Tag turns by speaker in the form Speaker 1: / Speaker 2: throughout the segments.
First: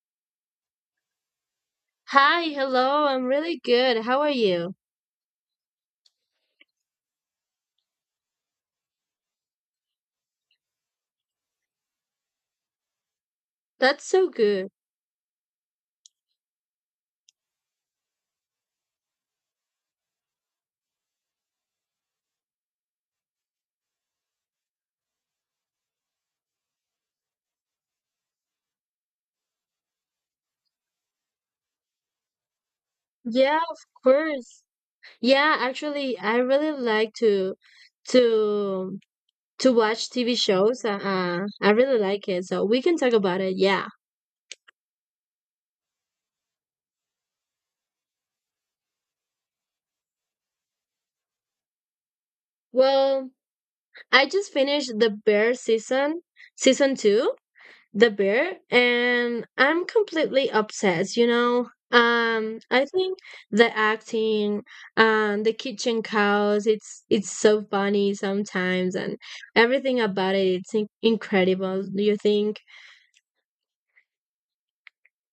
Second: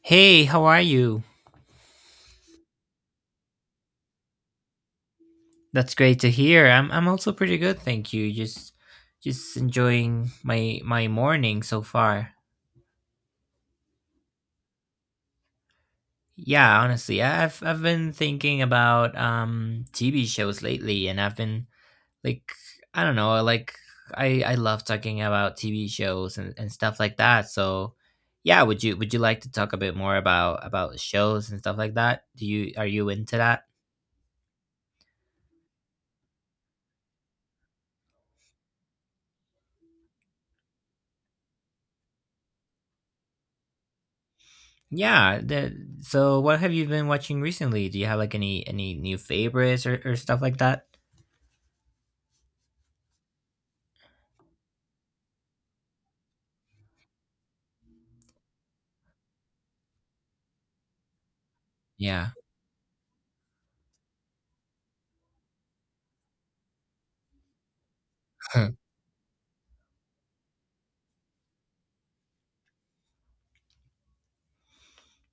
Speaker 1: Hey, how are you?
Speaker 2: Hi, hello. I'm really good. How are you?
Speaker 1: That's great to hear. I'm also pretty good, thank you. Just enjoying my my morning so far.
Speaker 2: That's so good.
Speaker 1: Yeah, honestly, I've been thinking about TV shows lately and I've been like I don't know, like I love talking about TV shows and stuff like that. So, yeah, would you like to talk a bit more about shows and stuff like that? Do you are you into
Speaker 2: Yeah,
Speaker 1: that?
Speaker 2: of course. Yeah, actually, I really like to to watch TV shows. I really like it, so we can talk about it. Yeah.
Speaker 1: Yeah. So, what have you been watching recently? Do you have like any new favorites or stuff like that?
Speaker 2: Well, I just finished season two. The Bear, and I'm completely obsessed, you know.
Speaker 1: Yeah.
Speaker 2: I think the acting, the kitchen cows, it's so funny sometimes, and everything about it, it's incredible. Do you think?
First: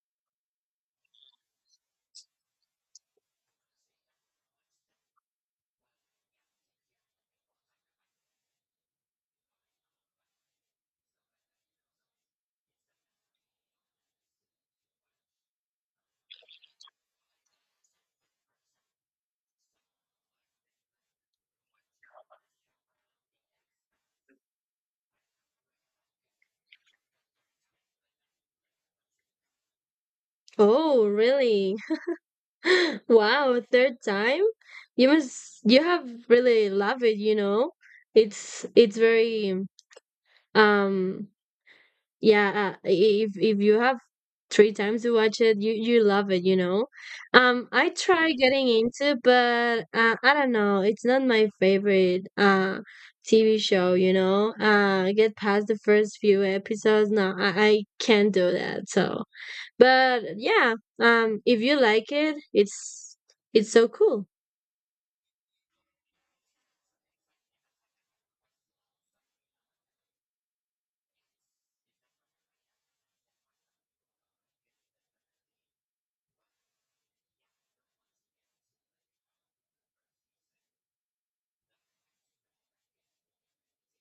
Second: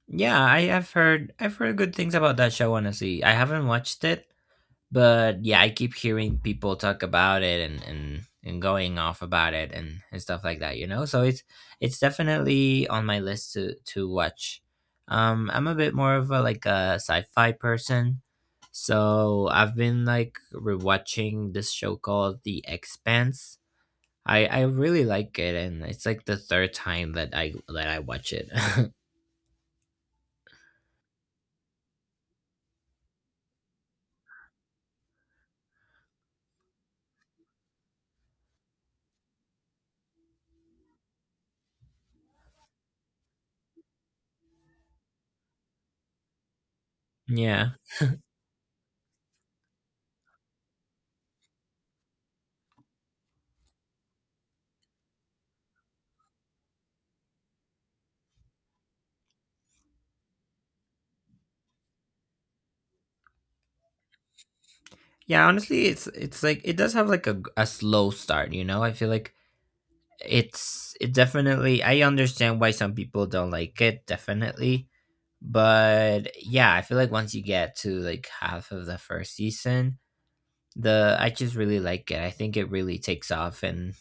Speaker 1: Yeah, I've heard good things about that show. Honestly, I haven't watched it, but yeah, I keep hearing people talk about it and and going off about it and stuff like that, you know. So it's definitely on my list to watch. I'm a bit more of a sci-fi person, so I've been like rewatching this show called The Expanse. I really like it, and it's like the third time that I watch it.
Speaker 2: Oh, really? Wow, third time? You have really loved it, you know. It's very um yeah. If you have three times to watch it, you love it, you know.
Speaker 1: Yeah.
Speaker 2: I try getting into, but I don't know. It's not my favorite TV show, you know. I get past the first few episodes. No, I can't do that. So, but yeah, if you like it, it's so cool.
Speaker 1: Yeah, honestly, it's like, it does have like a slow start, you know. I feel like it's, it definitely, I understand why some people don't like it, definitely. But yeah, I feel like once you get to like half of the first season, the I just really like it. I think it really takes off, and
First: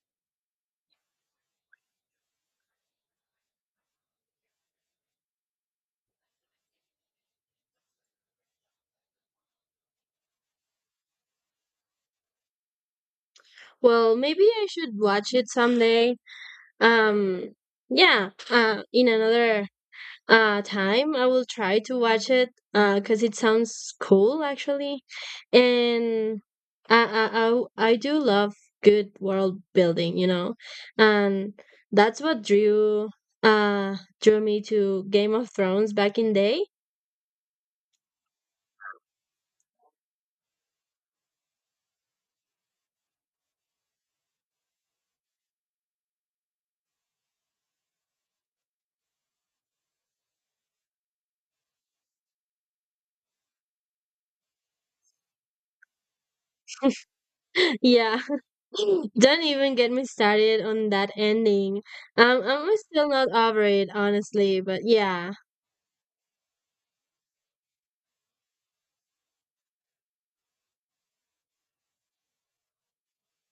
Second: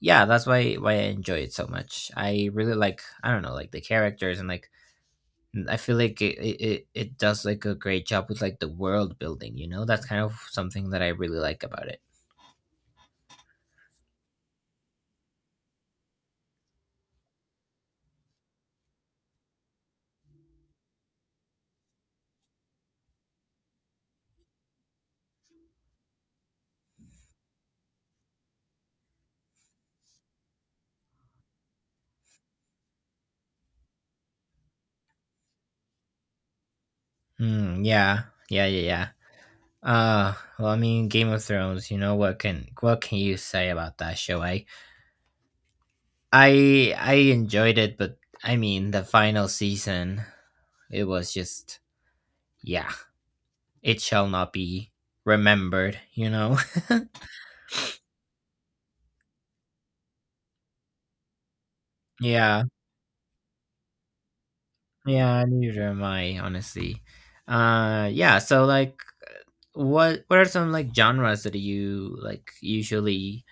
Speaker 1: yeah, that's why I enjoy it so much. I really like, I don't know, like the characters, and I feel like it does like a great job with like the world building, you know. That's kind of something that I really like about it.
Speaker 2: Well, maybe I should watch it someday. Um, yeah, in another time I will try to watch it because it sounds cool, actually, and I I I, I do love good world building, you know, and that's what drew uh drew me to Game of Thrones back in day.
Speaker 1: Hmm. Yeah. Yeah. Yeah. Yeah. Uh, well, I mean, Game of Thrones, you know? What can you say about that show? I enjoyed it, but I mean, the final season, it was just, yeah. It shall not be remembered, you know.
Speaker 2: Yeah. Don't even get me started on that ending.
Speaker 1: Yeah.
Speaker 2: I'm still not over it, honestly, but yeah.
Speaker 1: Yeah. Neither am I, honestly. Uh, yeah. So like, what are some like genres that you like usually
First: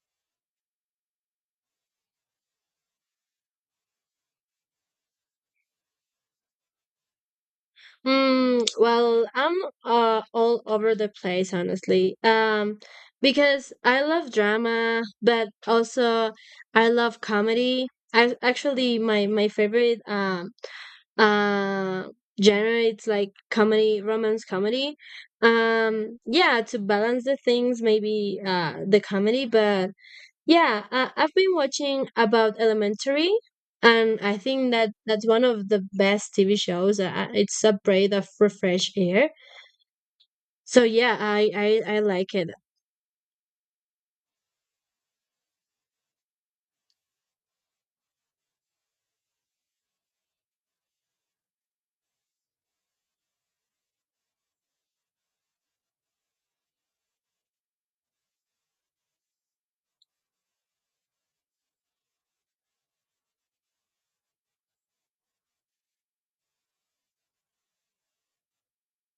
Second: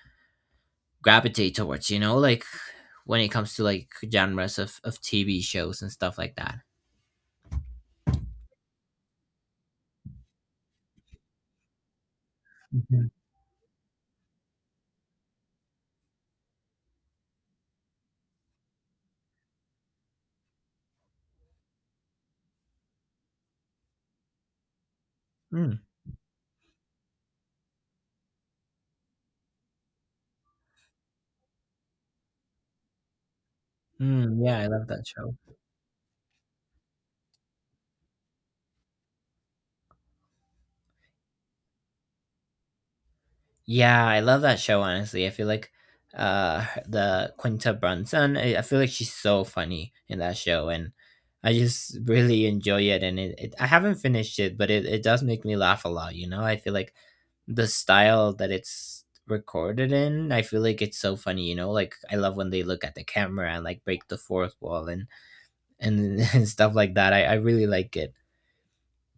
Speaker 1: gravitate towards, you know? Like when it comes to like genres of TV shows and stuff like that.
Speaker 2: Well, I'm all over the place, honestly.
Speaker 1: Mhm.
Speaker 2: Because I love drama, but also I love comedy. I actually my my favorite uh genre, it's like comedy, romance comedy.
Speaker 1: Mm.
Speaker 2: Yeah, to balance the things, maybe the comedy, but yeah, I've been watching about Elementary, and I
Speaker 1: Mm, yeah, I
Speaker 2: think
Speaker 1: love
Speaker 2: that
Speaker 1: that
Speaker 2: that's
Speaker 1: show.
Speaker 2: one of the best TV shows. It's a breath of fresh air. So yeah, I like it.
Speaker 1: Yeah, I love that show. Honestly, I feel like the Quinta Brunson, I feel like she's so funny in that show, and I just really enjoy it. And it, it I haven't finished it, but it does make me laugh a lot. You know, I feel like the style that it's recorded in, I feel like it's so funny. You know, like I love when they look at the camera and like break the fourth wall and and stuff like that. I really like it.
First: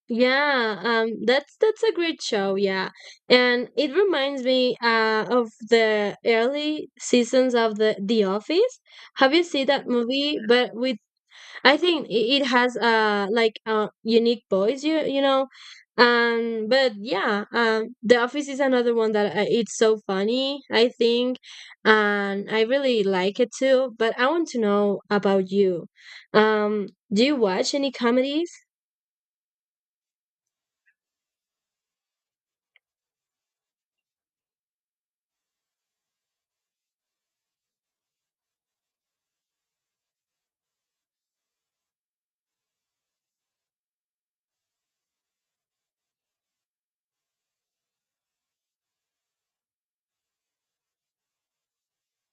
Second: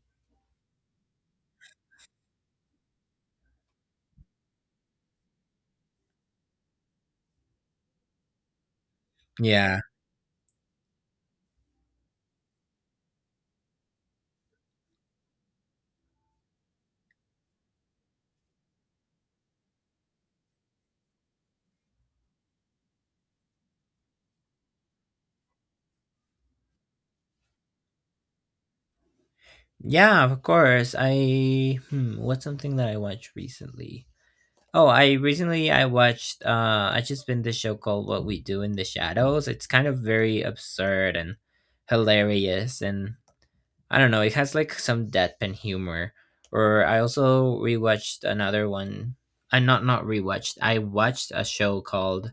Speaker 2: Yeah, that's a great show. Yeah, and it reminds me, of the early seasons of The Office. Have you seen
Speaker 1: Yeah.
Speaker 2: that movie? But with I think it has a like a unique voice, you know, But yeah, The Office is another one that, it's so funny, I think, and I really like it too. But I want to know about you. Do you watch any comedies?
Speaker 1: Yeah, of course. I, hmm, what's something that I watched recently? Oh, I watched, I just been this show called What We Do in the Shadows. It's kind of very absurd and hilarious, and I don't know, it has like some deadpan humor. Or I also rewatched another one. I not not rewatched. I watched a show called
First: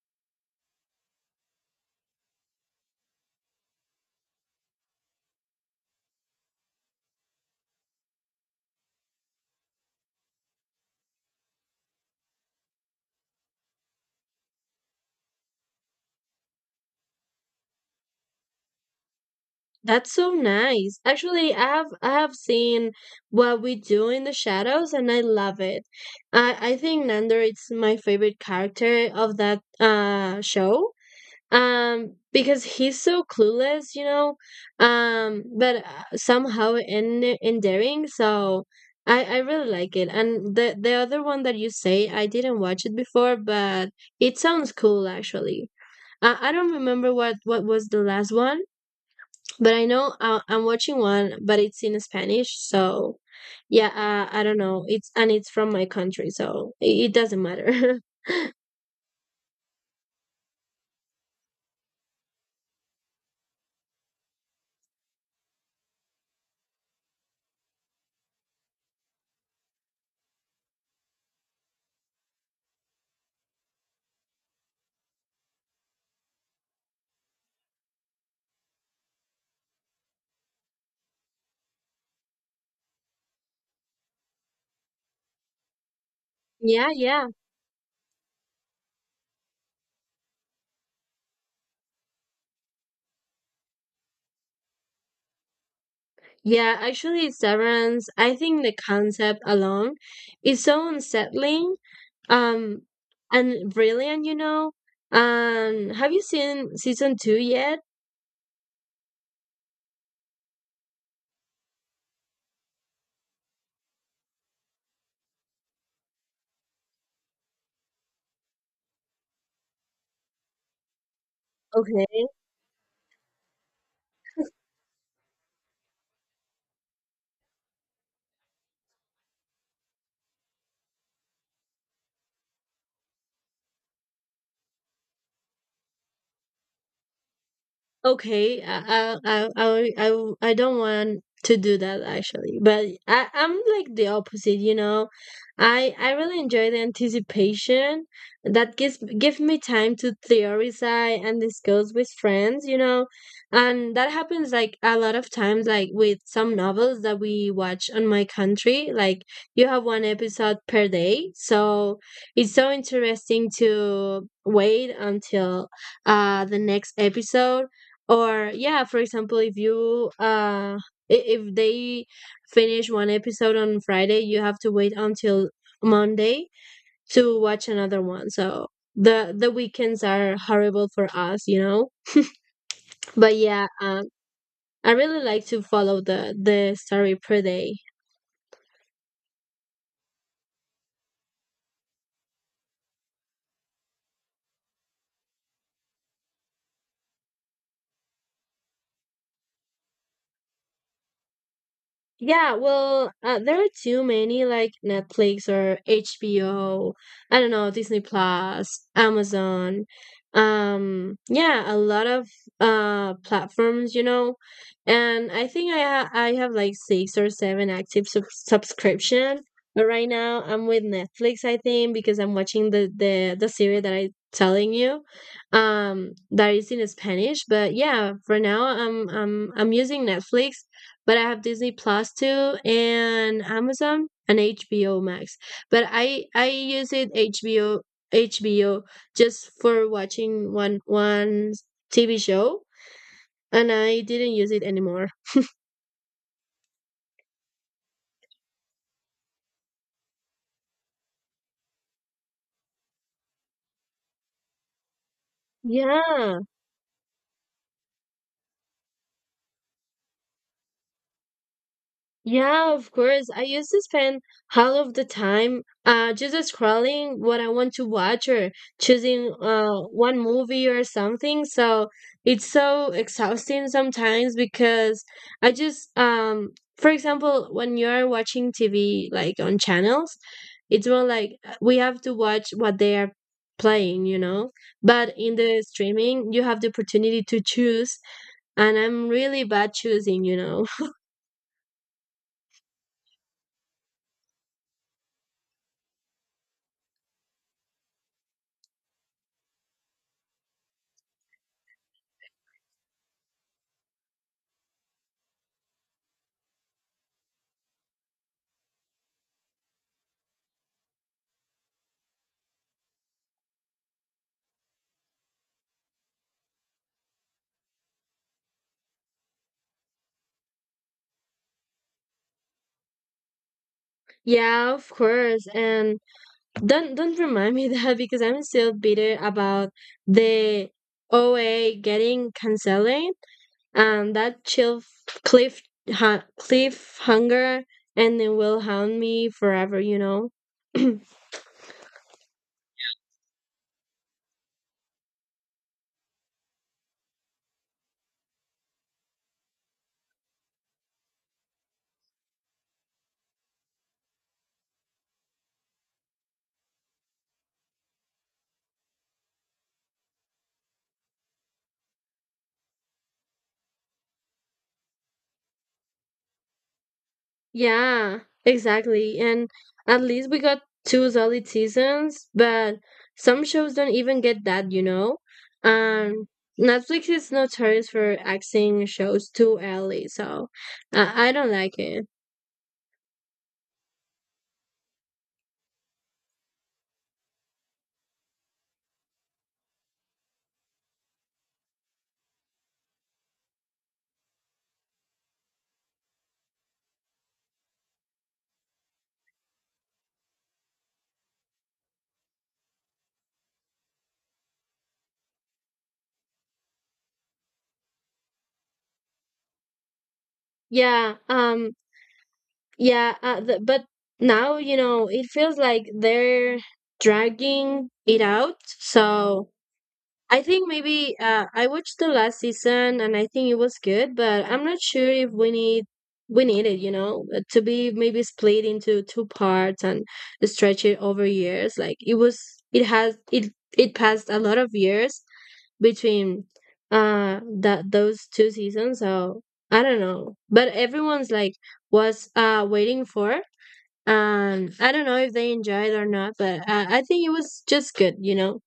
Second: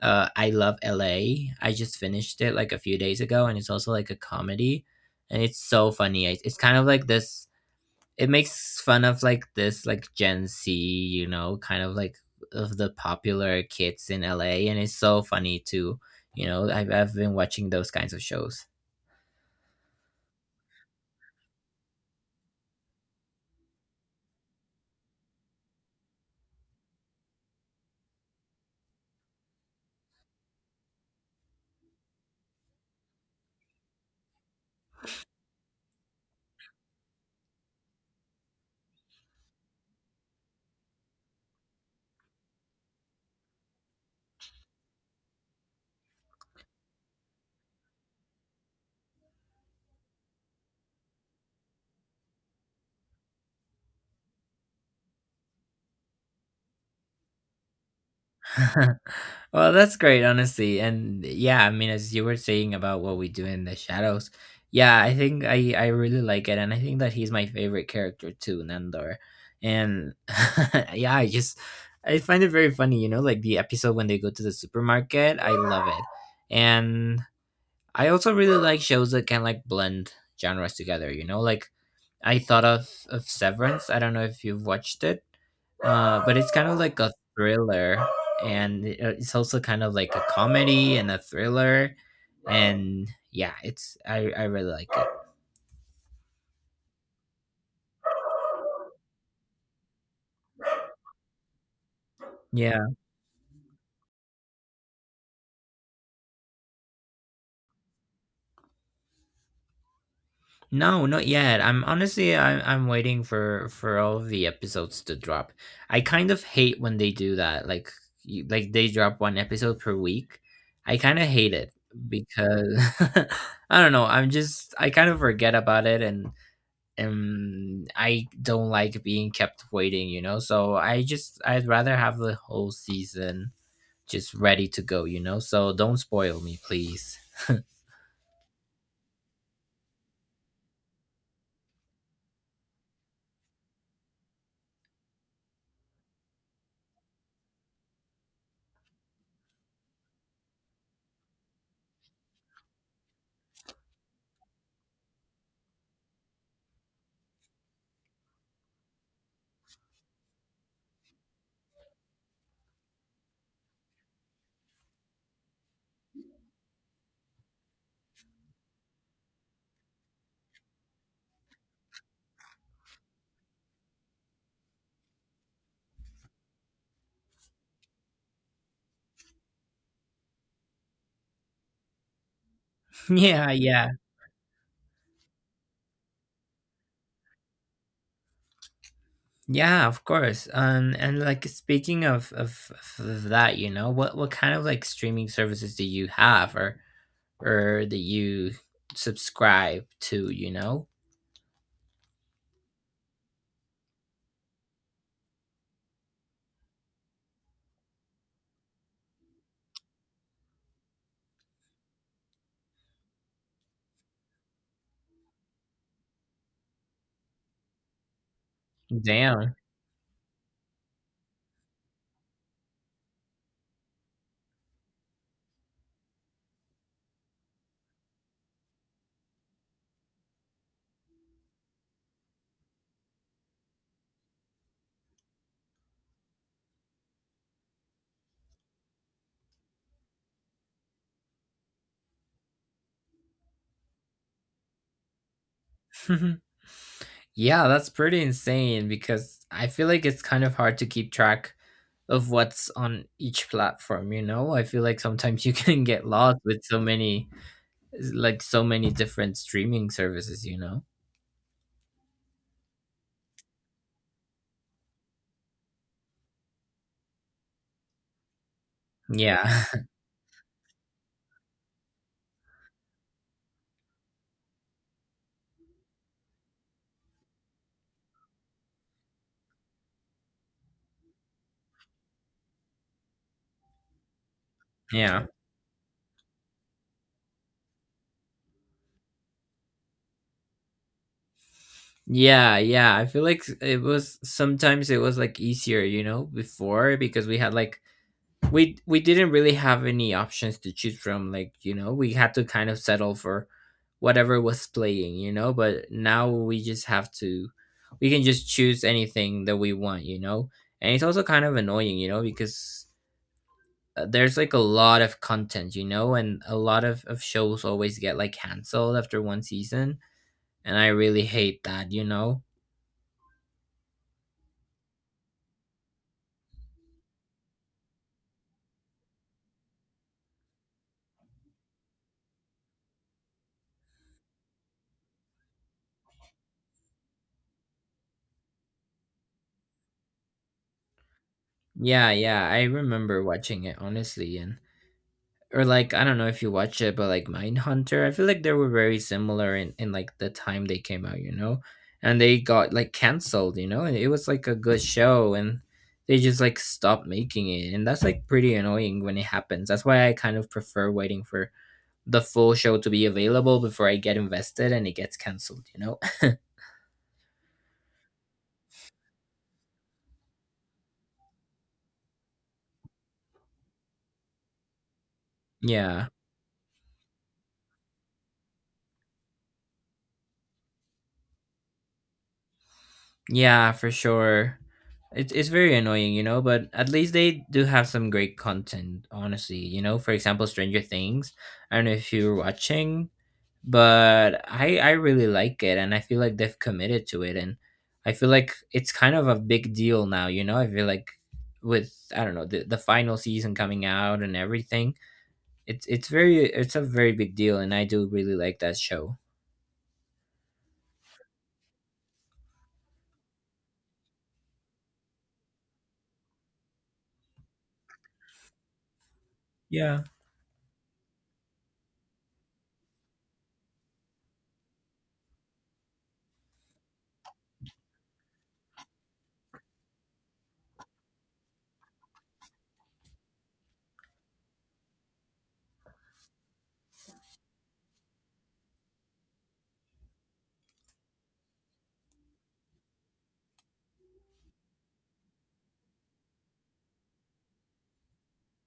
Speaker 1: I Love LA. I just finished it like a few days ago, and it's also like a comedy, and it's so funny. It's kind of like this, it makes fun of like this like Gen Z, you know, kind of like of the popular kids in LA, and it's so funny too. You know, I've been watching those kinds of shows.
Speaker 2: That's so nice. Actually, I have seen What We Do in the Shadows, and I love it. I think Nando, it's my favorite character of that show because he's so clueless, you know, but somehow in endearing, so I really like it. And the other one that you say, I didn't watch it before, but it sounds cool, actually. I don't remember what was the last one, but I know, I'm watching one, but it's in Spanish, so yeah. I don't know, it's and it's from my country, so it doesn't matter.
Speaker 1: Well, that's great, honestly. And yeah, I mean, as you were saying about What We Do in the Shadows, yeah, I think I really like it, and I think that he's my favorite character too, Nandor. And yeah, I just, I find it very funny, you know, like the episode when they go to the supermarket, I love it. And I also really like shows that can like blend genres together, you know? Like I thought of Severance. I don't know if you've watched it. Uh, but it's kind of
Speaker 2: Yeah,
Speaker 1: like a
Speaker 2: yeah.
Speaker 1: thriller, and it's also kind of like a comedy and a thriller, and yeah, it's, I really like it.
Speaker 2: Yeah, actually, Severance, I think the concept alone is so unsettling,
Speaker 1: Yeah.
Speaker 2: um, and brilliant, you know. Have you seen season two yet?
Speaker 1: No, not yet. I'm honestly, I'm waiting for all of the episodes to drop. I kind of hate when they do that. Like you, like they drop one episode per week. I kind of hate it,
Speaker 2: Okay.
Speaker 1: because I don't know, I'm just, I kind of forget about it, and I don't like being kept waiting, you know? So I just, I'd rather have the whole season just ready to go, you know? So don't spoil me, please.
Speaker 2: Okay, I don't want to do that, actually, but I I'm like the opposite, you know. I really enjoy the anticipation that give me time to theorize and discuss with friends, you know, and that happens like a lot of times, like with some novels that we watch on my country. Like you have one episode per day, so it's so interesting to wait until the next episode. Or yeah, for example, if you if they finish one episode on Friday, you have to wait until Monday to watch another one, so the weekends are horrible for us, you know. But
Speaker 1: Yeah,
Speaker 2: yeah,
Speaker 1: yeah.
Speaker 2: I really like to follow the story per day.
Speaker 1: Yeah, of course. And like speaking of that, you know, what kind of like streaming services do you have, or that you subscribe to, you know?
Speaker 2: Yeah, well, there are too many like Netflix or HBO, I don't know, Disney Plus, Amazon. Yeah, a lot of platforms, you know. And I think I have like six or seven active subscription.
Speaker 1: Damn.
Speaker 2: But right now I'm with Netflix, I think, because I'm watching the the series that I telling you that is in Spanish. But yeah, for now I'm using Netflix, but I have Disney Plus too, and Amazon and HBO Max. But I use it HBO HBO just for watching one TV show, and I didn't use it anymore.
Speaker 1: Yeah, that's pretty insane, because I feel like it's kind of hard to keep track of what's on each platform, you know? I feel like sometimes you can get lost
Speaker 2: Yeah.
Speaker 1: with so many like so many different streaming services, you know?
Speaker 2: Yeah, of course. I used to spend half of the time just scrolling what I want to watch or choosing
Speaker 1: Yeah.
Speaker 2: one movie or something. So it's so exhausting sometimes, because I just for example, when you're watching TV like on channels, it's more like, we have to watch what they are playing, you know? But
Speaker 1: Yeah.
Speaker 2: in the streaming, you have the opportunity to choose, and I'm really bad choosing, you know.
Speaker 1: Yeah, yeah. I feel like it was, sometimes it was like easier, you know, before, because we had like, we didn't really have any options to choose from. Like, you know, we had to kind of settle for whatever was playing, you know, but now we just have to, we can just choose anything that we want, you know. And it's also kind of annoying, you know, because there's like a lot of content, you know, and a lot of shows always get like canceled after one season, and I really hate that, you know.
Speaker 2: Yeah, of course. And don't remind me that, because I'm still bitter about the OA getting cancelled and that chill cliff ha cliffhanger, and it will haunt me forever, you know.
Speaker 1: Yeah, yeah, I remember watching it, honestly, and or like, I don't know if you watch it, but like Mindhunter, I feel like they were very similar in like the time they came out, you know, and they got like canceled, you know, and it was like a good show, and they just like stopped making it, and that's like pretty annoying when it happens. That's why I kind of prefer waiting for the full show to be available before I get invested and it gets canceled, you know.
Speaker 2: Yeah, exactly. And at least we got two solid seasons, but some shows don't even get that, you know?
Speaker 1: Yeah.
Speaker 2: Um, Netflix is notorious for axing shows too early, so I don't like it.
Speaker 1: Yeah, for sure. It's very annoying, you know, but at least they do have some great content, honestly. You know, for example, Stranger Things. I don't know if you're watching, but I really like it, and I feel like they've committed to it, and I feel like it's kind of a big deal now, you know? I feel like with, I don't know, the final season coming out and everything. It's a very big deal, and I do really like that show.
Speaker 2: Yeah, yeah, th but now, you know, it feels like they're dragging it out, so.
Speaker 1: Yeah.
Speaker 2: I think maybe, I watched the last season and I think it was good, but I'm not sure if we need it, you know, to be maybe split into two parts and stretch it over years. Like it was, it has it it passed a lot of years between that those two seasons. So I don't know, but everyone's like was waiting for, and I don't know if they enjoyed or not, but I think it was just good, you know.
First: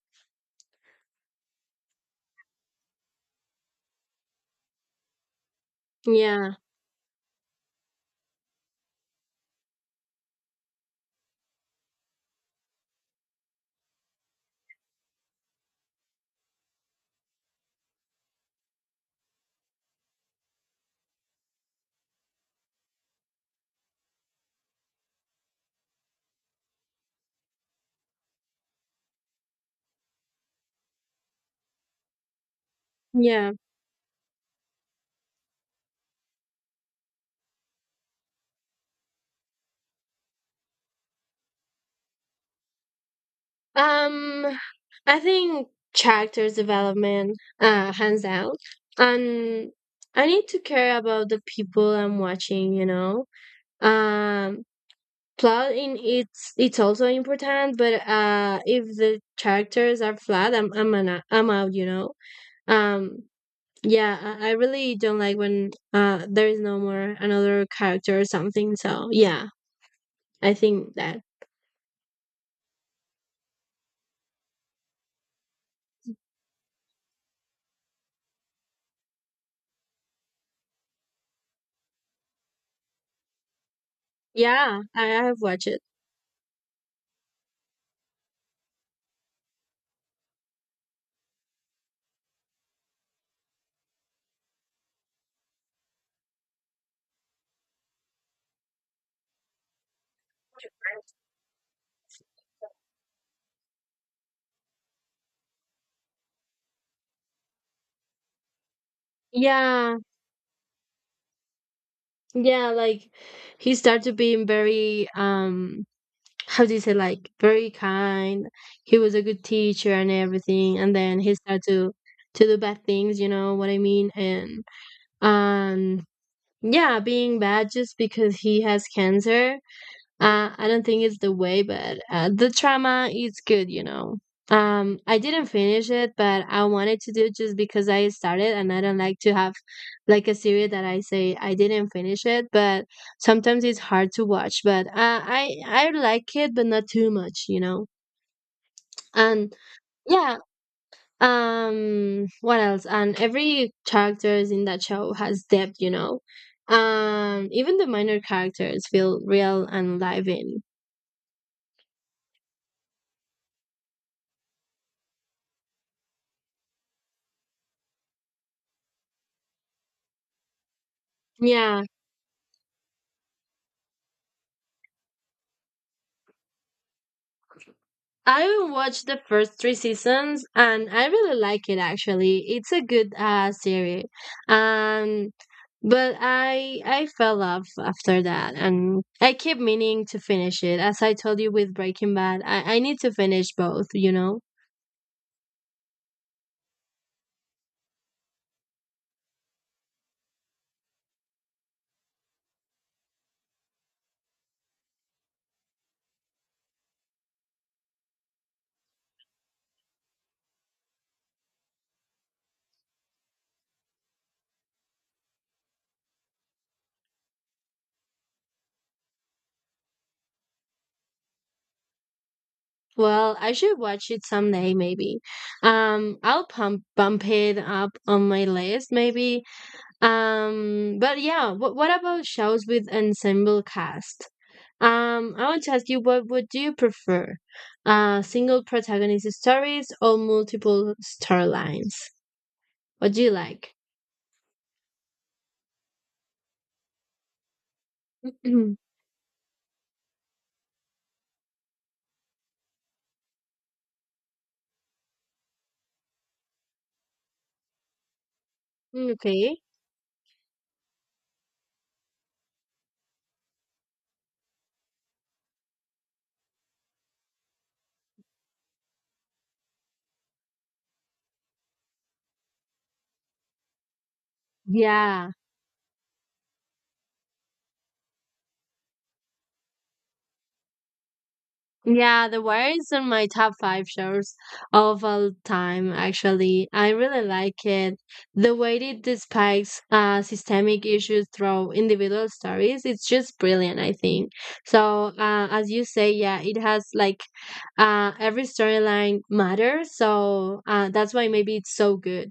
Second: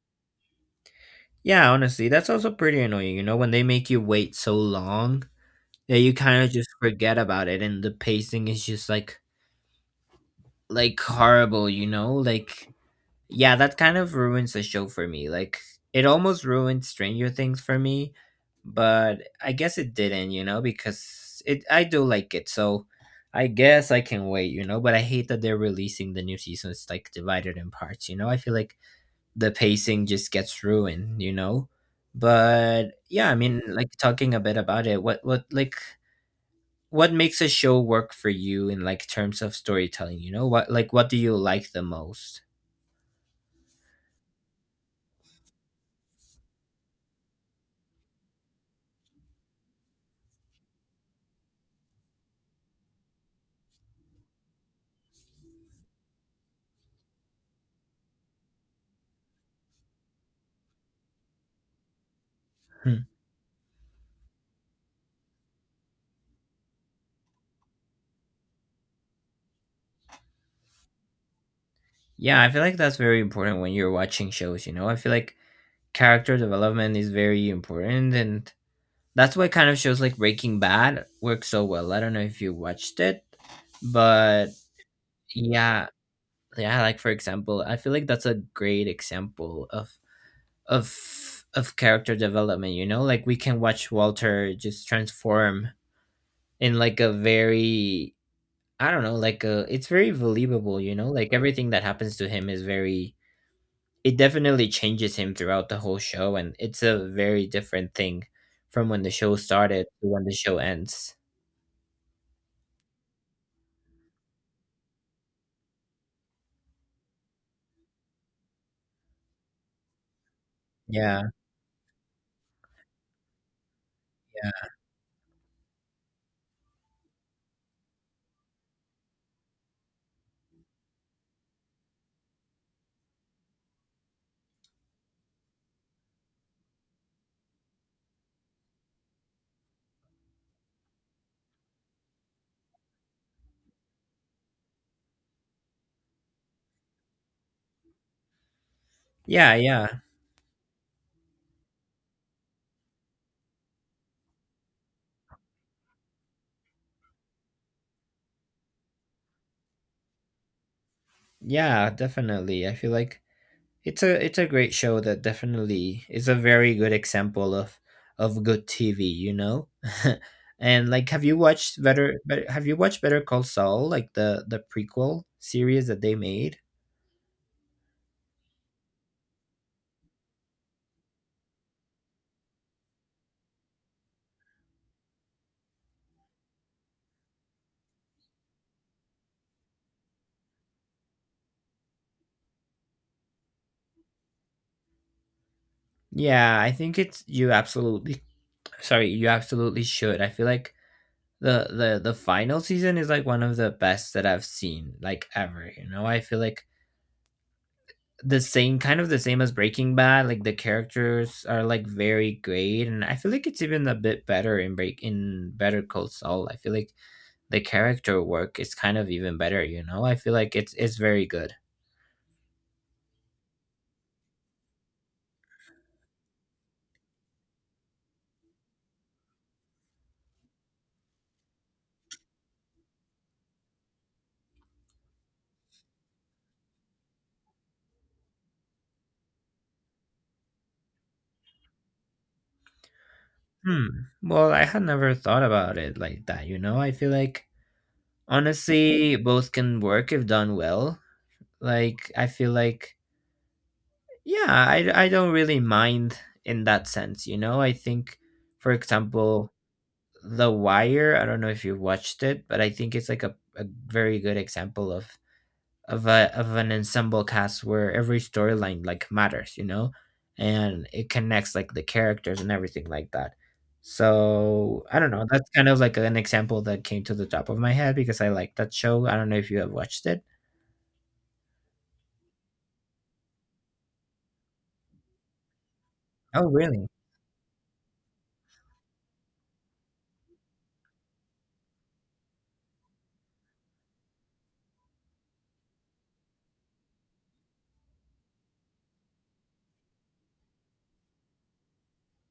Speaker 1: Yeah, honestly, that's also pretty annoying, you know, when they make you wait so long. Yeah, you kind of
Speaker 2: Yeah,
Speaker 1: just forget about it, and the pacing is just like horrible, you know? Like, yeah, that kind of ruins the show for me. Like, it almost ruined Stranger Things for me, but I guess it didn't, you know, because it, I do like it, so I guess I can wait, you know. But I hate that they're releasing the new season. It's like divided in parts, you know. I feel like the pacing just gets ruined, you know. But yeah, I
Speaker 2: yeah.
Speaker 1: mean, like talking a bit about it, what makes a show work for you in like terms of storytelling, you know? What like what do you like the most?
Speaker 2: Um, I think character development, hands down. And I need to care about the people I'm watching, you know. Um, plot in it's also important, but if the characters are flat, I'm out, you know.
Speaker 1: Hmm.
Speaker 2: Um, yeah, I really don't like when there is no more another character or something. So yeah, I think that.
Speaker 1: Yeah, I feel like that's very important when you're watching shows, you know. I feel like character development is very important, and that's why kind of shows like Breaking Bad work so well. I don't know if you watched it, but
Speaker 2: Yeah, I have watched it.
Speaker 1: yeah. Yeah, like for example, I feel like that's a great example of of character development, you know. Like we can watch Walter just transform in like a very, I don't know, like, it's very believable, you know? Like everything that happens to him is very, it definitely changes him throughout the whole show. And it's a very different thing from when the show started
Speaker 2: Yeah,
Speaker 1: to when the show ends.
Speaker 2: Yeah, like he started being very how do you say, like very kind. He was a good teacher and everything, and then
Speaker 1: Yeah.
Speaker 2: he started to do bad things, you know what I mean? And
Speaker 1: Yeah.
Speaker 2: um yeah, being bad just because he has cancer, I don't think it's the way, but the drama is good, you know. I didn't finish it, but I wanted to do, just because I started, and I don't like to have like a series that I say I didn't finish it. But sometimes it's hard to watch. But I like it, but not too much, you know.
Speaker 1: Yeah.
Speaker 2: And
Speaker 1: Yeah.
Speaker 2: yeah, what else? And every characters in that show has depth, you know. Even the minor characters feel real and live in.
Speaker 1: Yeah. Definitely. I feel like it's a it's a great show that definitely is a very good example of good TV, you know. And like, have you watched
Speaker 2: Yeah,
Speaker 1: better, better? Have you watched Better Call Saul, like the prequel series that they made?
Speaker 2: I watched the first three seasons and I really like it, actually. It's a good series. Um but I fell off after that, and I keep meaning to finish it. As I told you with Breaking Bad, I need to finish both, you know?
Speaker 1: Yeah, I think it's, you absolutely, sorry, you absolutely should. I feel like the final season is like one of the best that I've seen like ever. You know, I feel like the same kind of the same as Breaking Bad. Like the characters are like very great, and I feel like it's even a bit better in Break in Better Call Saul. I feel like the character work is kind of even better. You know, I feel like it's very good.
Speaker 2: Well, I should watch it someday, maybe. I'll pump bump it up on my list, maybe. But yeah, what about shows with ensemble cast? I want to ask you, what would you prefer? Single protagonist stories or multiple storylines? What do you like?
Speaker 1: Hmm. Well, I had never thought about it like that. You know, I feel like honestly both can work if done well. Like I feel like yeah, I don't really mind in that sense, you know? I think, for example,
Speaker 2: Okay.
Speaker 1: The Wire, I don't know if you watched it, but I think it's like a very good example of a of an ensemble cast where every storyline like matters, you know? And it connects like the characters and everything like that. So I don't know.
Speaker 2: Yeah.
Speaker 1: That's kind of like an example that came to the top of my head because I like that show. I don't know if you have watched it.
Speaker 2: Yeah, The Wire is on my top five shows of all time,
Speaker 1: Oh,
Speaker 2: actually.
Speaker 1: really?
Speaker 2: I really like it. The way it despises, systemic issues through individual stories, it's just brilliant, I think. So, as you say, yeah, it has like, every storyline matters. So, that's why maybe it's so good.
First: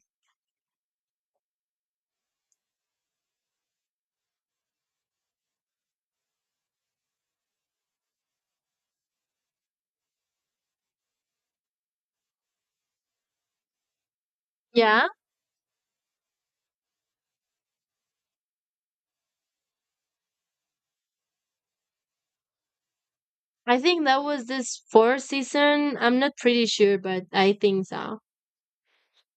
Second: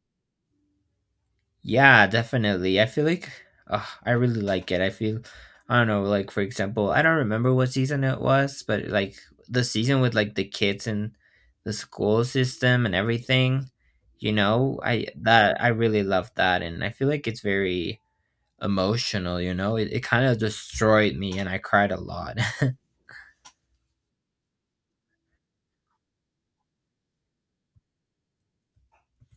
Speaker 1: Yeah, definitely. I feel like I really like it. I feel, I don't know, like for example, I don't remember what season it was, but like the season with like the kids and the school system and everything, you know,
Speaker 2: Yeah,
Speaker 1: I really love that, and I feel like it's very emotional. You know, it kind of destroyed me, and I cried a lot.
Speaker 2: I think that was this fourth season. I'm not pretty sure, but I think so.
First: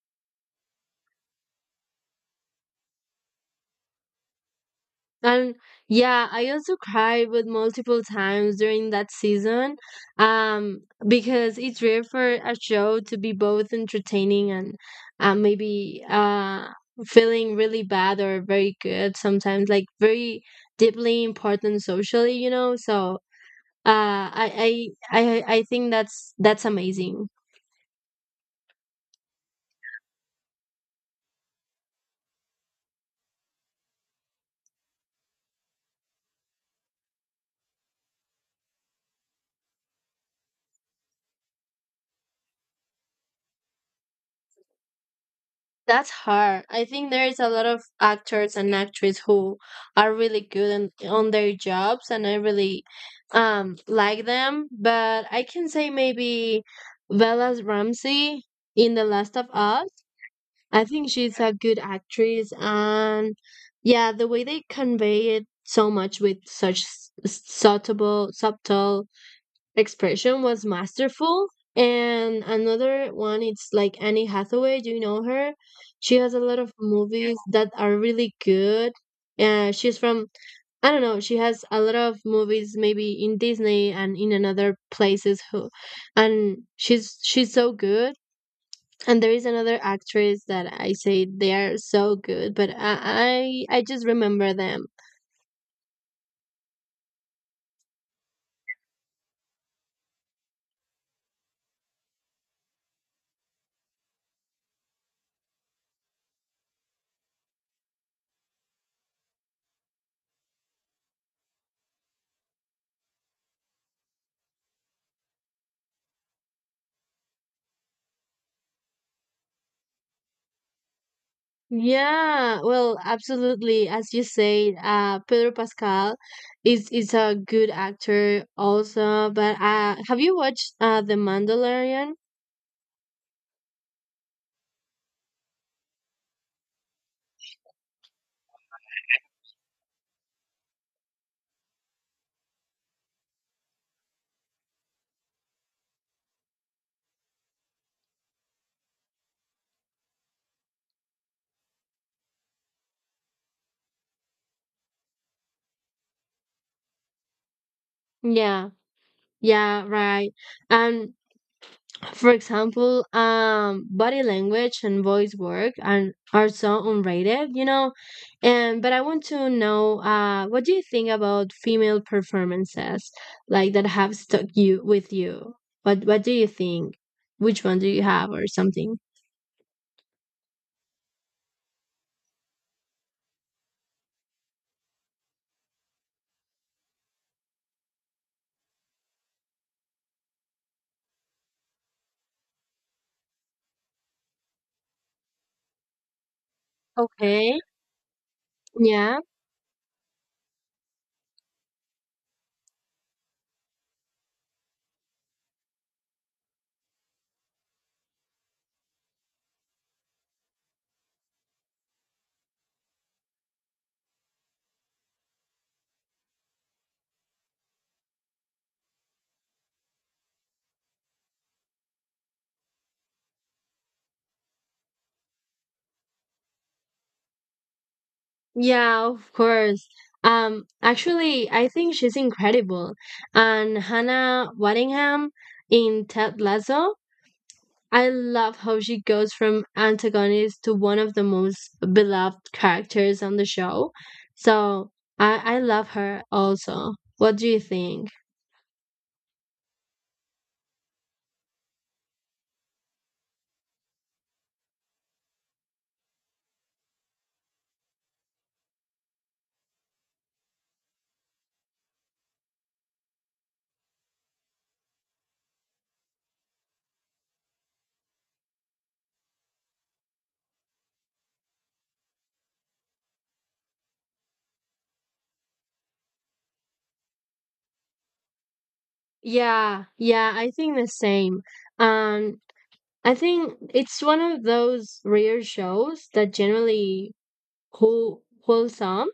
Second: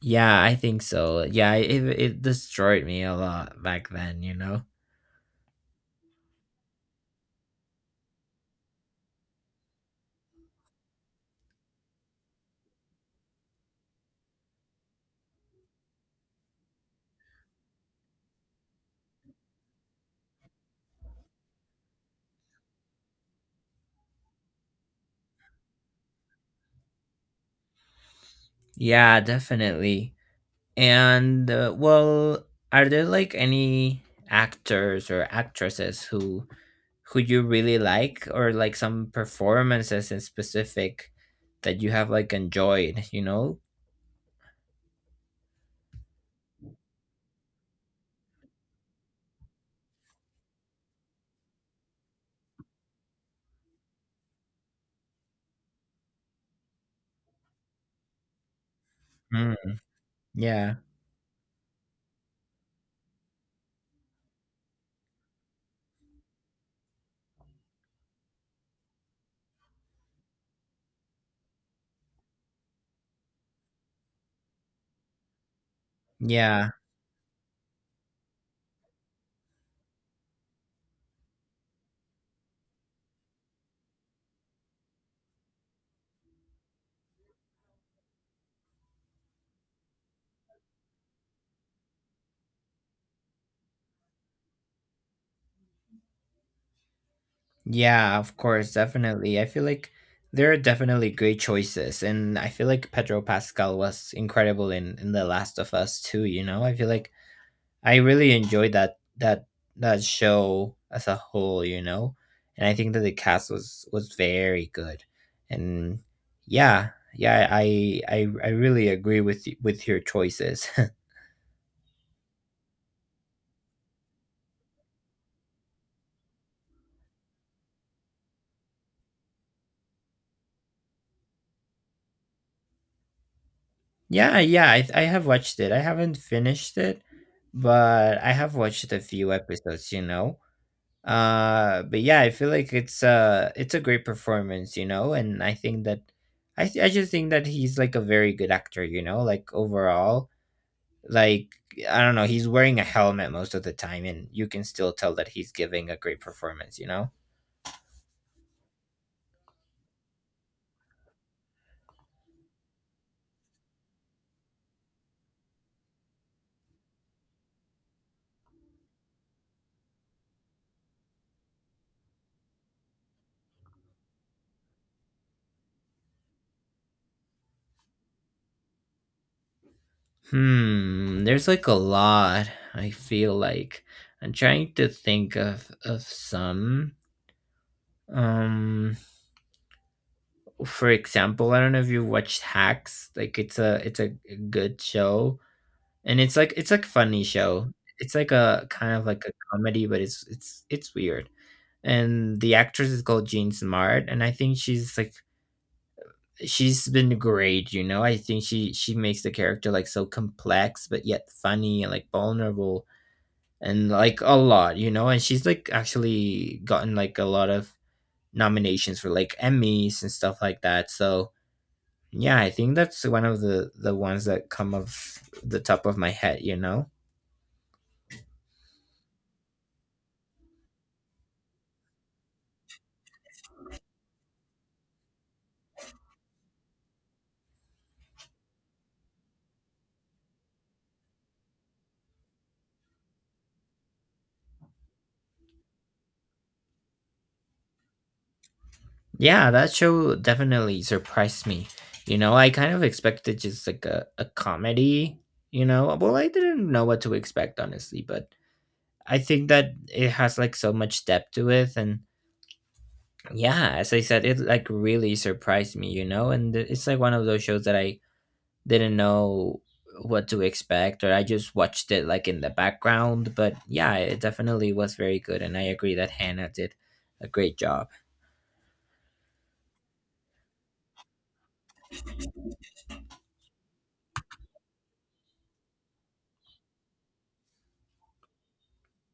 Speaker 1: Yeah, I think so. Yeah, it destroyed me a lot back then, you know?
Speaker 2: And yeah, I also cried with multiple times during that season, um, because it's rare for a show to be both entertaining and, maybe, feeling really bad or very good sometimes, like very deeply important socially, you know. So I think that's amazing.
Speaker 1: Yeah, definitely. And well, are there like any actors or actresses who you really like or like some performances in specific that you have like enjoyed, you know?
Speaker 2: That's hard. I think there is a lot of actors and actresses who are really good in, on their jobs, and I really like them. But I can say maybe Bella Ramsey in The Last of
Speaker 1: Mm,
Speaker 2: Us.
Speaker 1: yeah.
Speaker 2: I think she's a good actress, and yeah, the way they convey it so much with such subtle, expression was masterful. And another one, it's like Annie Hathaway. Do you know her? She has a lot
Speaker 1: Yeah.
Speaker 2: of movies that are really good. She's from I don't know. She has a lot of movies, maybe in Disney and in another places. And she's so good. And there is another actress that I say they are so good, but I just remember them.
Speaker 1: Yeah, of course, definitely. I feel like there are definitely great choices and I feel like Pedro Pascal was incredible in The Last of Us too, you know? I feel like I really enjoyed that that show as a whole, you know, and I think that the cast was very good, and yeah, yeah, I really agree with with your choices.
Speaker 2: Yeah, well, absolutely. As you said, Pedro Pascal is a good actor also. But have you watched The Mandalorian?
Speaker 1: Yeah, yeah, I have watched it. I haven't finished it, but I have watched a few episodes, you know. But yeah, I feel like it's it's a great performance, you know, and I think that I just think that he's like a very good actor, you know, like overall, like I don't know, he's wearing a helmet most of the time, and you can still tell that he's giving a great performance, you know.
Speaker 2: Yeah, yeah, right. And for example, body language and voice work are so unrated, you know. And but I want to know, what do you think about female performances like that have stuck you with you? What do you think? Which one do you have or something?
Speaker 1: Hmm, there's like a lot. I feel like I'm trying to think of some. um for example, I don't know if you watched Hacks. Like it's a good show and it's like a funny
Speaker 2: Okay.
Speaker 1: show. It's like a kind of
Speaker 2: Yeah,
Speaker 1: like a comedy, but it's weird, and the actress is called Jean Smart, and I think she's like she's been great, you know. I think she makes the character like so complex but yet funny and like vulnerable and like a lot, you know. And she's like actually gotten like a lot of nominations for like Emmys and stuff like that. So yeah, I think that's one of the ones that come of the top of my head, you know.
Speaker 2: yeah, of course. Actually, I think she's incredible. And Hannah Waddingham in Ted Lasso. I love how she goes from antagonist to one of the most beloved characters on the show. So I love her also. What do you think?
Speaker 1: Yeah, that show definitely surprised me. You know, I kind of expected just like a comedy, you know. Well, I didn't know what to expect honestly, but I think that it has like so much depth to it. And yeah, as I said, it like really surprised me, you know. And it's like one of those shows that I didn't know what to expect, or I just watched it like in the background. But yeah, it definitely was very good. And I agree that Hannah did a great job.
Speaker 2: Yeah, yeah, I think the same. Um, I think it's one of those rare shows that generally wholesome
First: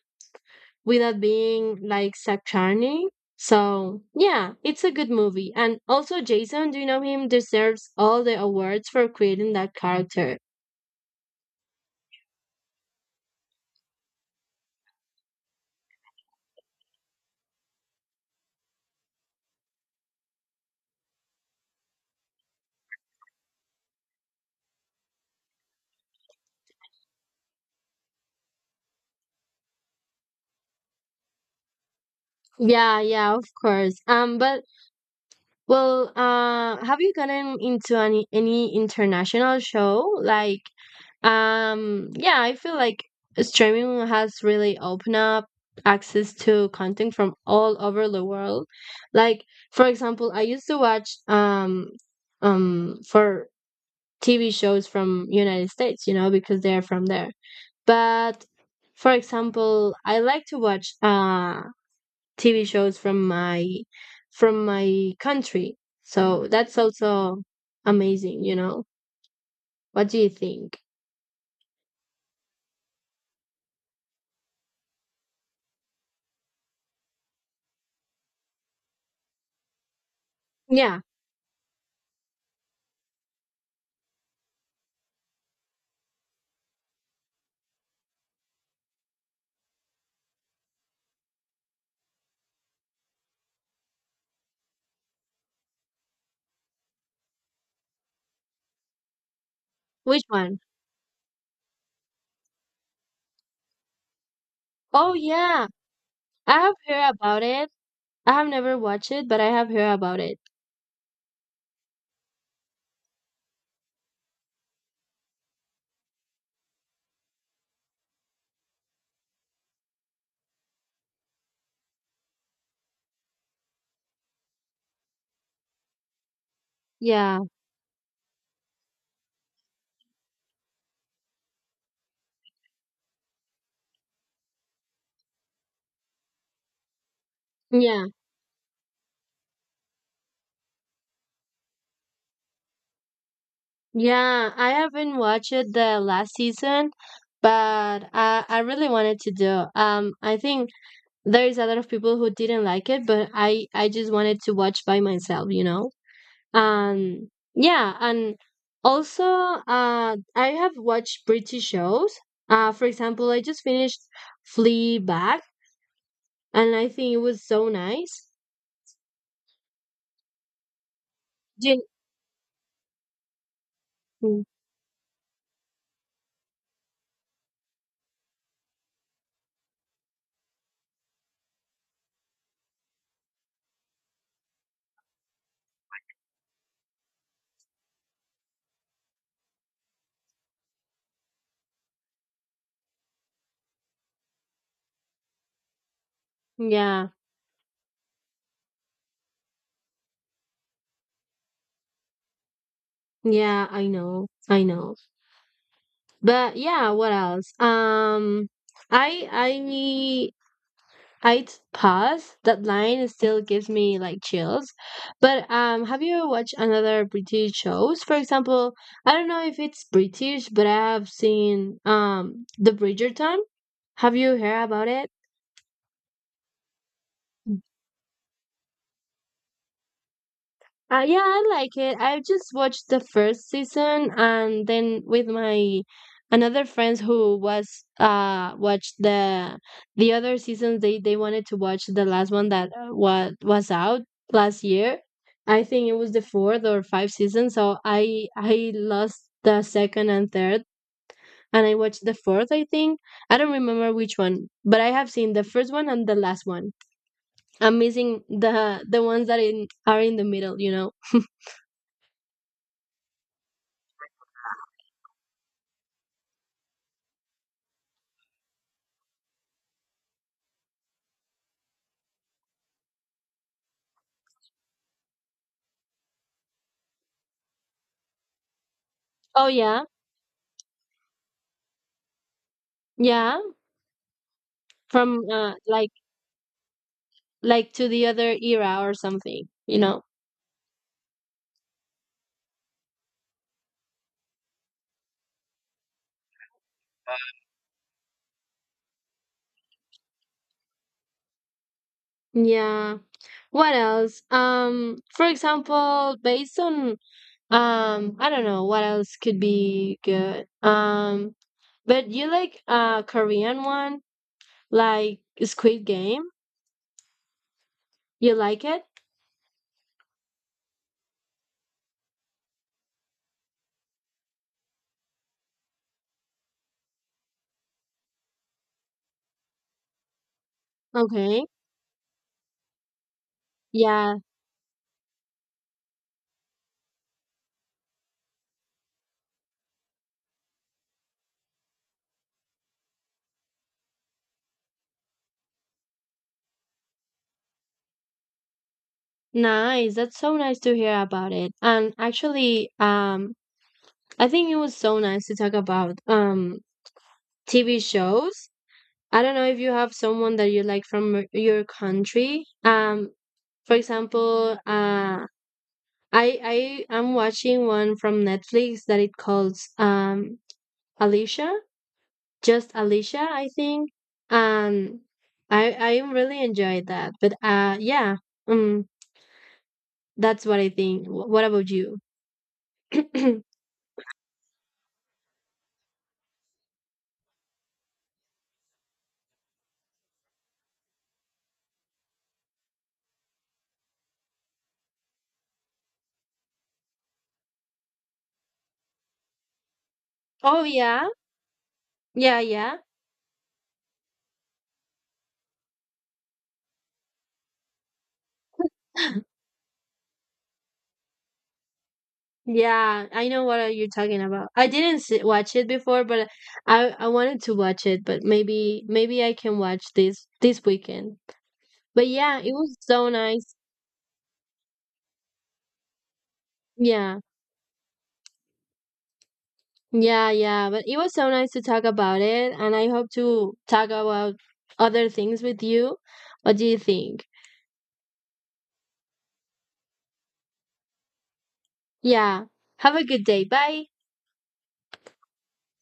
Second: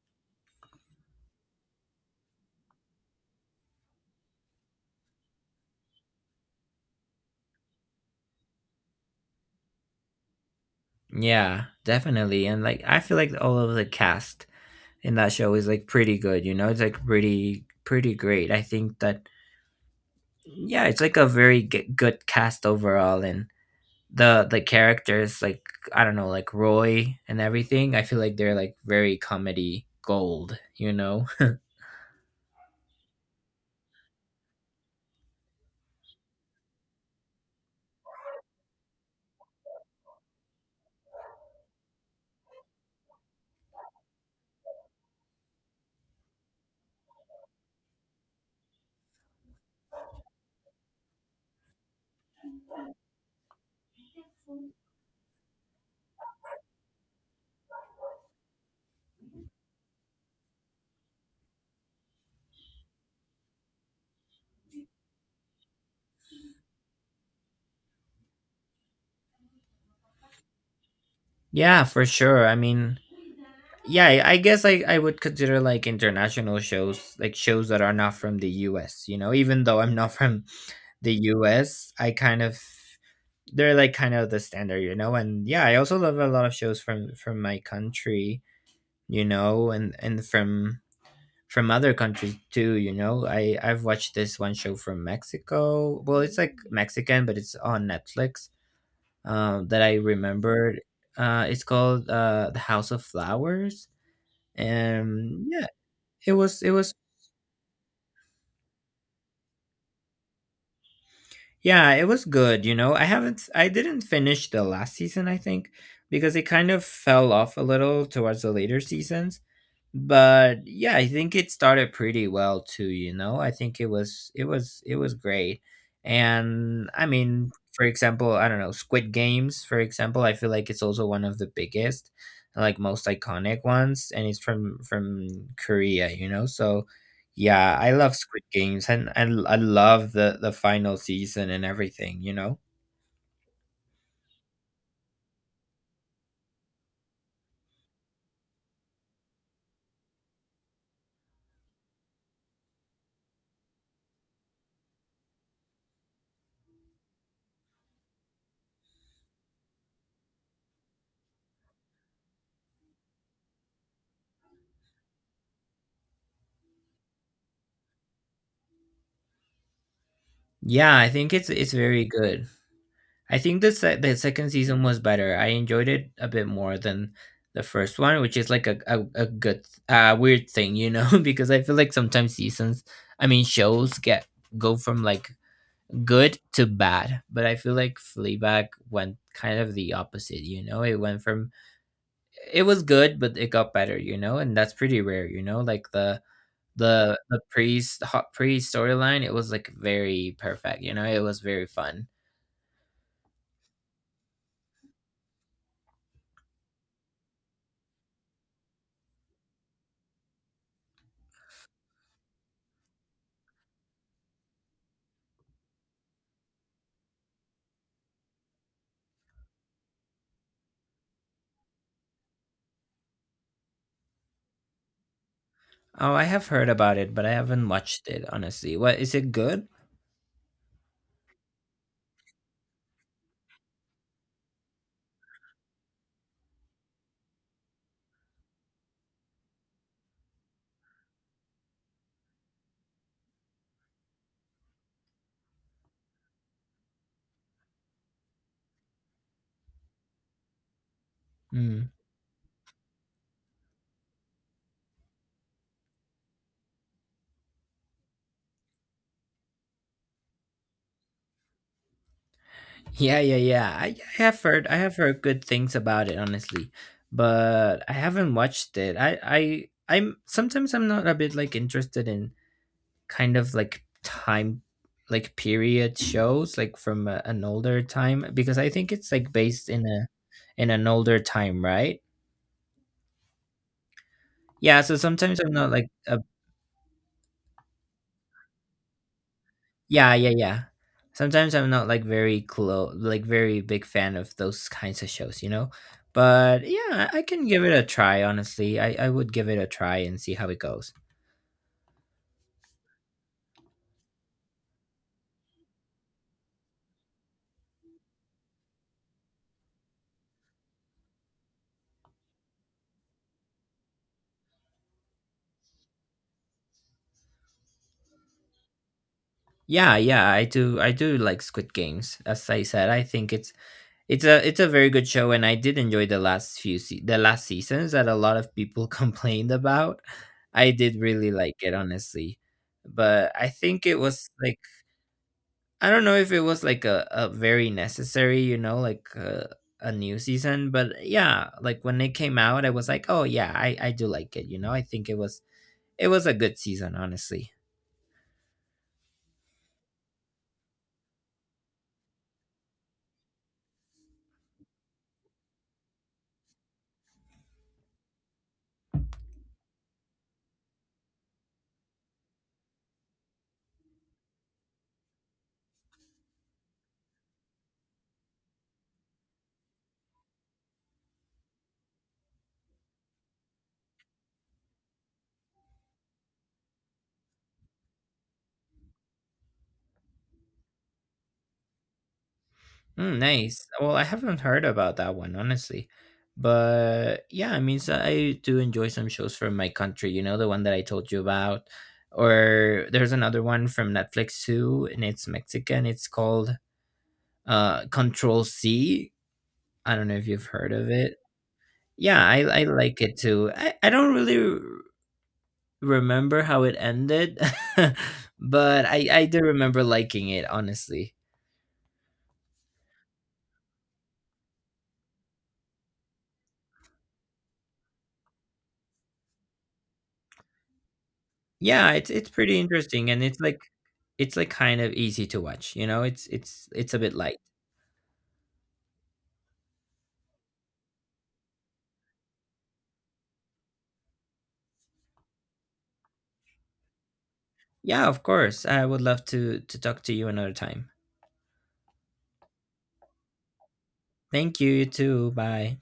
Speaker 2: without being like saturnine. So yeah, it's a good movie. And also Jason, do you know him, deserves all the awards for creating that character.
Speaker 1: Yeah, definitely. And like, I feel like all of the cast in that show is like pretty good, you know? It's like pretty great. I think that, yeah, it's like a very good cast overall. And the characters like I don't know like Roy and everything. I feel like they're like very comedy gold, you know.
Speaker 2: Yeah, yeah, of course. Have you gotten into any international show? Yeah, I feel like streaming has really opened up access to content from all over the world. Like, for example, I used to watch for TV shows from United States, you know, because they're from there. But for example, I like to watch TV shows from my country. So that's also amazing, you know. What do you think?
Speaker 1: Yeah, for sure. I mean, yeah, I guess I would consider like international shows, like shows that are not from the US, you know, even though I'm not from
Speaker 2: Yeah,
Speaker 1: the US I kind of they're like kind of the standard, you know. And yeah, I also love a lot of shows from my country, you know, and from from other countries too, you know. I I've watched this one show from Mexico. Well, it's like Mexican, but it's on Netflix. That I
Speaker 2: which one?
Speaker 1: remembered. It's called The House of Flowers,
Speaker 2: Oh
Speaker 1: and yeah,
Speaker 2: yeah,
Speaker 1: it
Speaker 2: I
Speaker 1: was it
Speaker 2: have
Speaker 1: was
Speaker 2: heard about it. I have never watched it, but I have heard about it.
Speaker 1: yeah, it was good. You know, I didn't finish the last season, I think, because it kind of fell off a little towards the later seasons. But yeah, I think it started pretty well too, you know. I think it was it was great. And I
Speaker 2: Yeah.
Speaker 1: mean, for example, I don't know, Squid Games, for example, I feel like it's also one of the biggest, like most iconic ones, and it's from Korea, you know. So yeah, I
Speaker 2: Yeah.
Speaker 1: love Squid Games, and I love the final season and everything, you know.
Speaker 2: Yeah, I haven't watched it the last season, but I really wanted to do. I think there is a lot of people who didn't like it, but I just wanted to watch by myself, you know. um yeah, and also I have watched British shows. For example, I just finished Fleabag, and I think it was so nice.
Speaker 1: Yeah, I think it's
Speaker 2: Jin-
Speaker 1: very good. I think the the
Speaker 2: Mm,
Speaker 1: second season was better. I enjoyed it a bit more than the first one, which is like a good weird thing, you know, because I feel like sometimes seasons, I mean shows get go from like good to bad, but I feel like Fleabag went kind of the opposite, you know. It went from it was good, but it got better, you know, and that's pretty rare, you know, like
Speaker 2: yeah
Speaker 1: the priest the hot priest storyline. It was like very perfect, you know. It was very fun.
Speaker 2: yeah I know, I know, but yeah, what else? I i I'd pass. That line still gives me like chills. But have you watched another British shows? For example, I don't know if it's British, but I have seen the Bridgerton. Have you heard about it?
Speaker 1: Oh, I have heard about it, but I haven't watched it, honestly. What, is it good?
Speaker 2: Yeah, I like it. I just watched the first season, and then with my another friends who was watched the other seasons, they wanted to watch the last one that was out last year. I think it was the fourth or five season, so I lost the second and third, and I
Speaker 1: Mm.
Speaker 2: watched the fourth, I think. I don't remember which one, but I have seen the first one and the last one. I'm missing the ones that in are in the middle, you know.
Speaker 1: Yeah, yeah, yeah. I have heard, good things about it, honestly, but I haven't watched it. I I'm Sometimes I'm not a bit like interested in kind of like time like period shows like from an older time, because I think it's like
Speaker 2: Oh
Speaker 1: based
Speaker 2: yeah,
Speaker 1: in a in an older time, right?
Speaker 2: yeah,
Speaker 1: Yeah, so
Speaker 2: from
Speaker 1: sometimes I'm not like a
Speaker 2: like to the other era or something, you know.
Speaker 1: yeah, yeah, yeah. Sometimes I'm not like very close, like very big fan of those kinds of shows, you know? But yeah, I can give it a try, honestly. I would give it a try and see how it goes.
Speaker 2: Yeah. What else? For example, based on I don't know what else could be good. But you like Korean one like Squid Game? You like it?
Speaker 1: Yeah, yeah, I do like Squid Games. As I said, I think it's a very good show, and I did enjoy the last few the last seasons that a lot of people complained about. I did really
Speaker 2: Okay.
Speaker 1: like it, honestly. But I think it
Speaker 2: Yeah.
Speaker 1: was like I don't know if it was like a very necessary, you know, like a new season. But yeah, like when it came out, I was like, oh yeah, I do like it, you know. I think it was a good season, honestly.
Speaker 2: Nice. That's so nice to hear about it. And actually, I think it was so nice to talk about TV shows. I don't know if you have someone that you like from your country. For example, I am watching one from Netflix that it calls Alicia, just Alicia, I think. Um, I really enjoyed that. But yeah, um, that's what I think. What about you?
Speaker 1: Mm, nice. Well, I haven't heard about that one, honestly, but yeah, I mean, so I do enjoy some shows from my country, you know, the one that I told you about, or there's another one from Netflix too, and it's Mexican. It's called Control C. I don't know if you've
Speaker 2: Oh
Speaker 1: heard of
Speaker 2: yeah,
Speaker 1: it. Yeah,
Speaker 2: yeah,
Speaker 1: I
Speaker 2: yeah.
Speaker 1: like it too. I don't really remember how it ended, but I do remember liking it, honestly.
Speaker 2: Yeah, I know what you're talking about. I didn't see, watch it before, but I wanted to watch it, but maybe I can watch this weekend.
Speaker 1: Yeah,
Speaker 2: But
Speaker 1: it's
Speaker 2: yeah, it
Speaker 1: pretty
Speaker 2: was so
Speaker 1: interesting, and
Speaker 2: nice.
Speaker 1: it's like kind of easy to watch, you know? It's it's a bit
Speaker 2: Yeah.
Speaker 1: light.
Speaker 2: Yeah, yeah, but it was so nice to talk about it, and I hope to talk about other things with you. What do you think?
Speaker 1: Yeah, of course. I would love to talk to you another time.
Speaker 2: Yeah. Have a good day. Bye.
Speaker 1: Thank you, you too. Bye.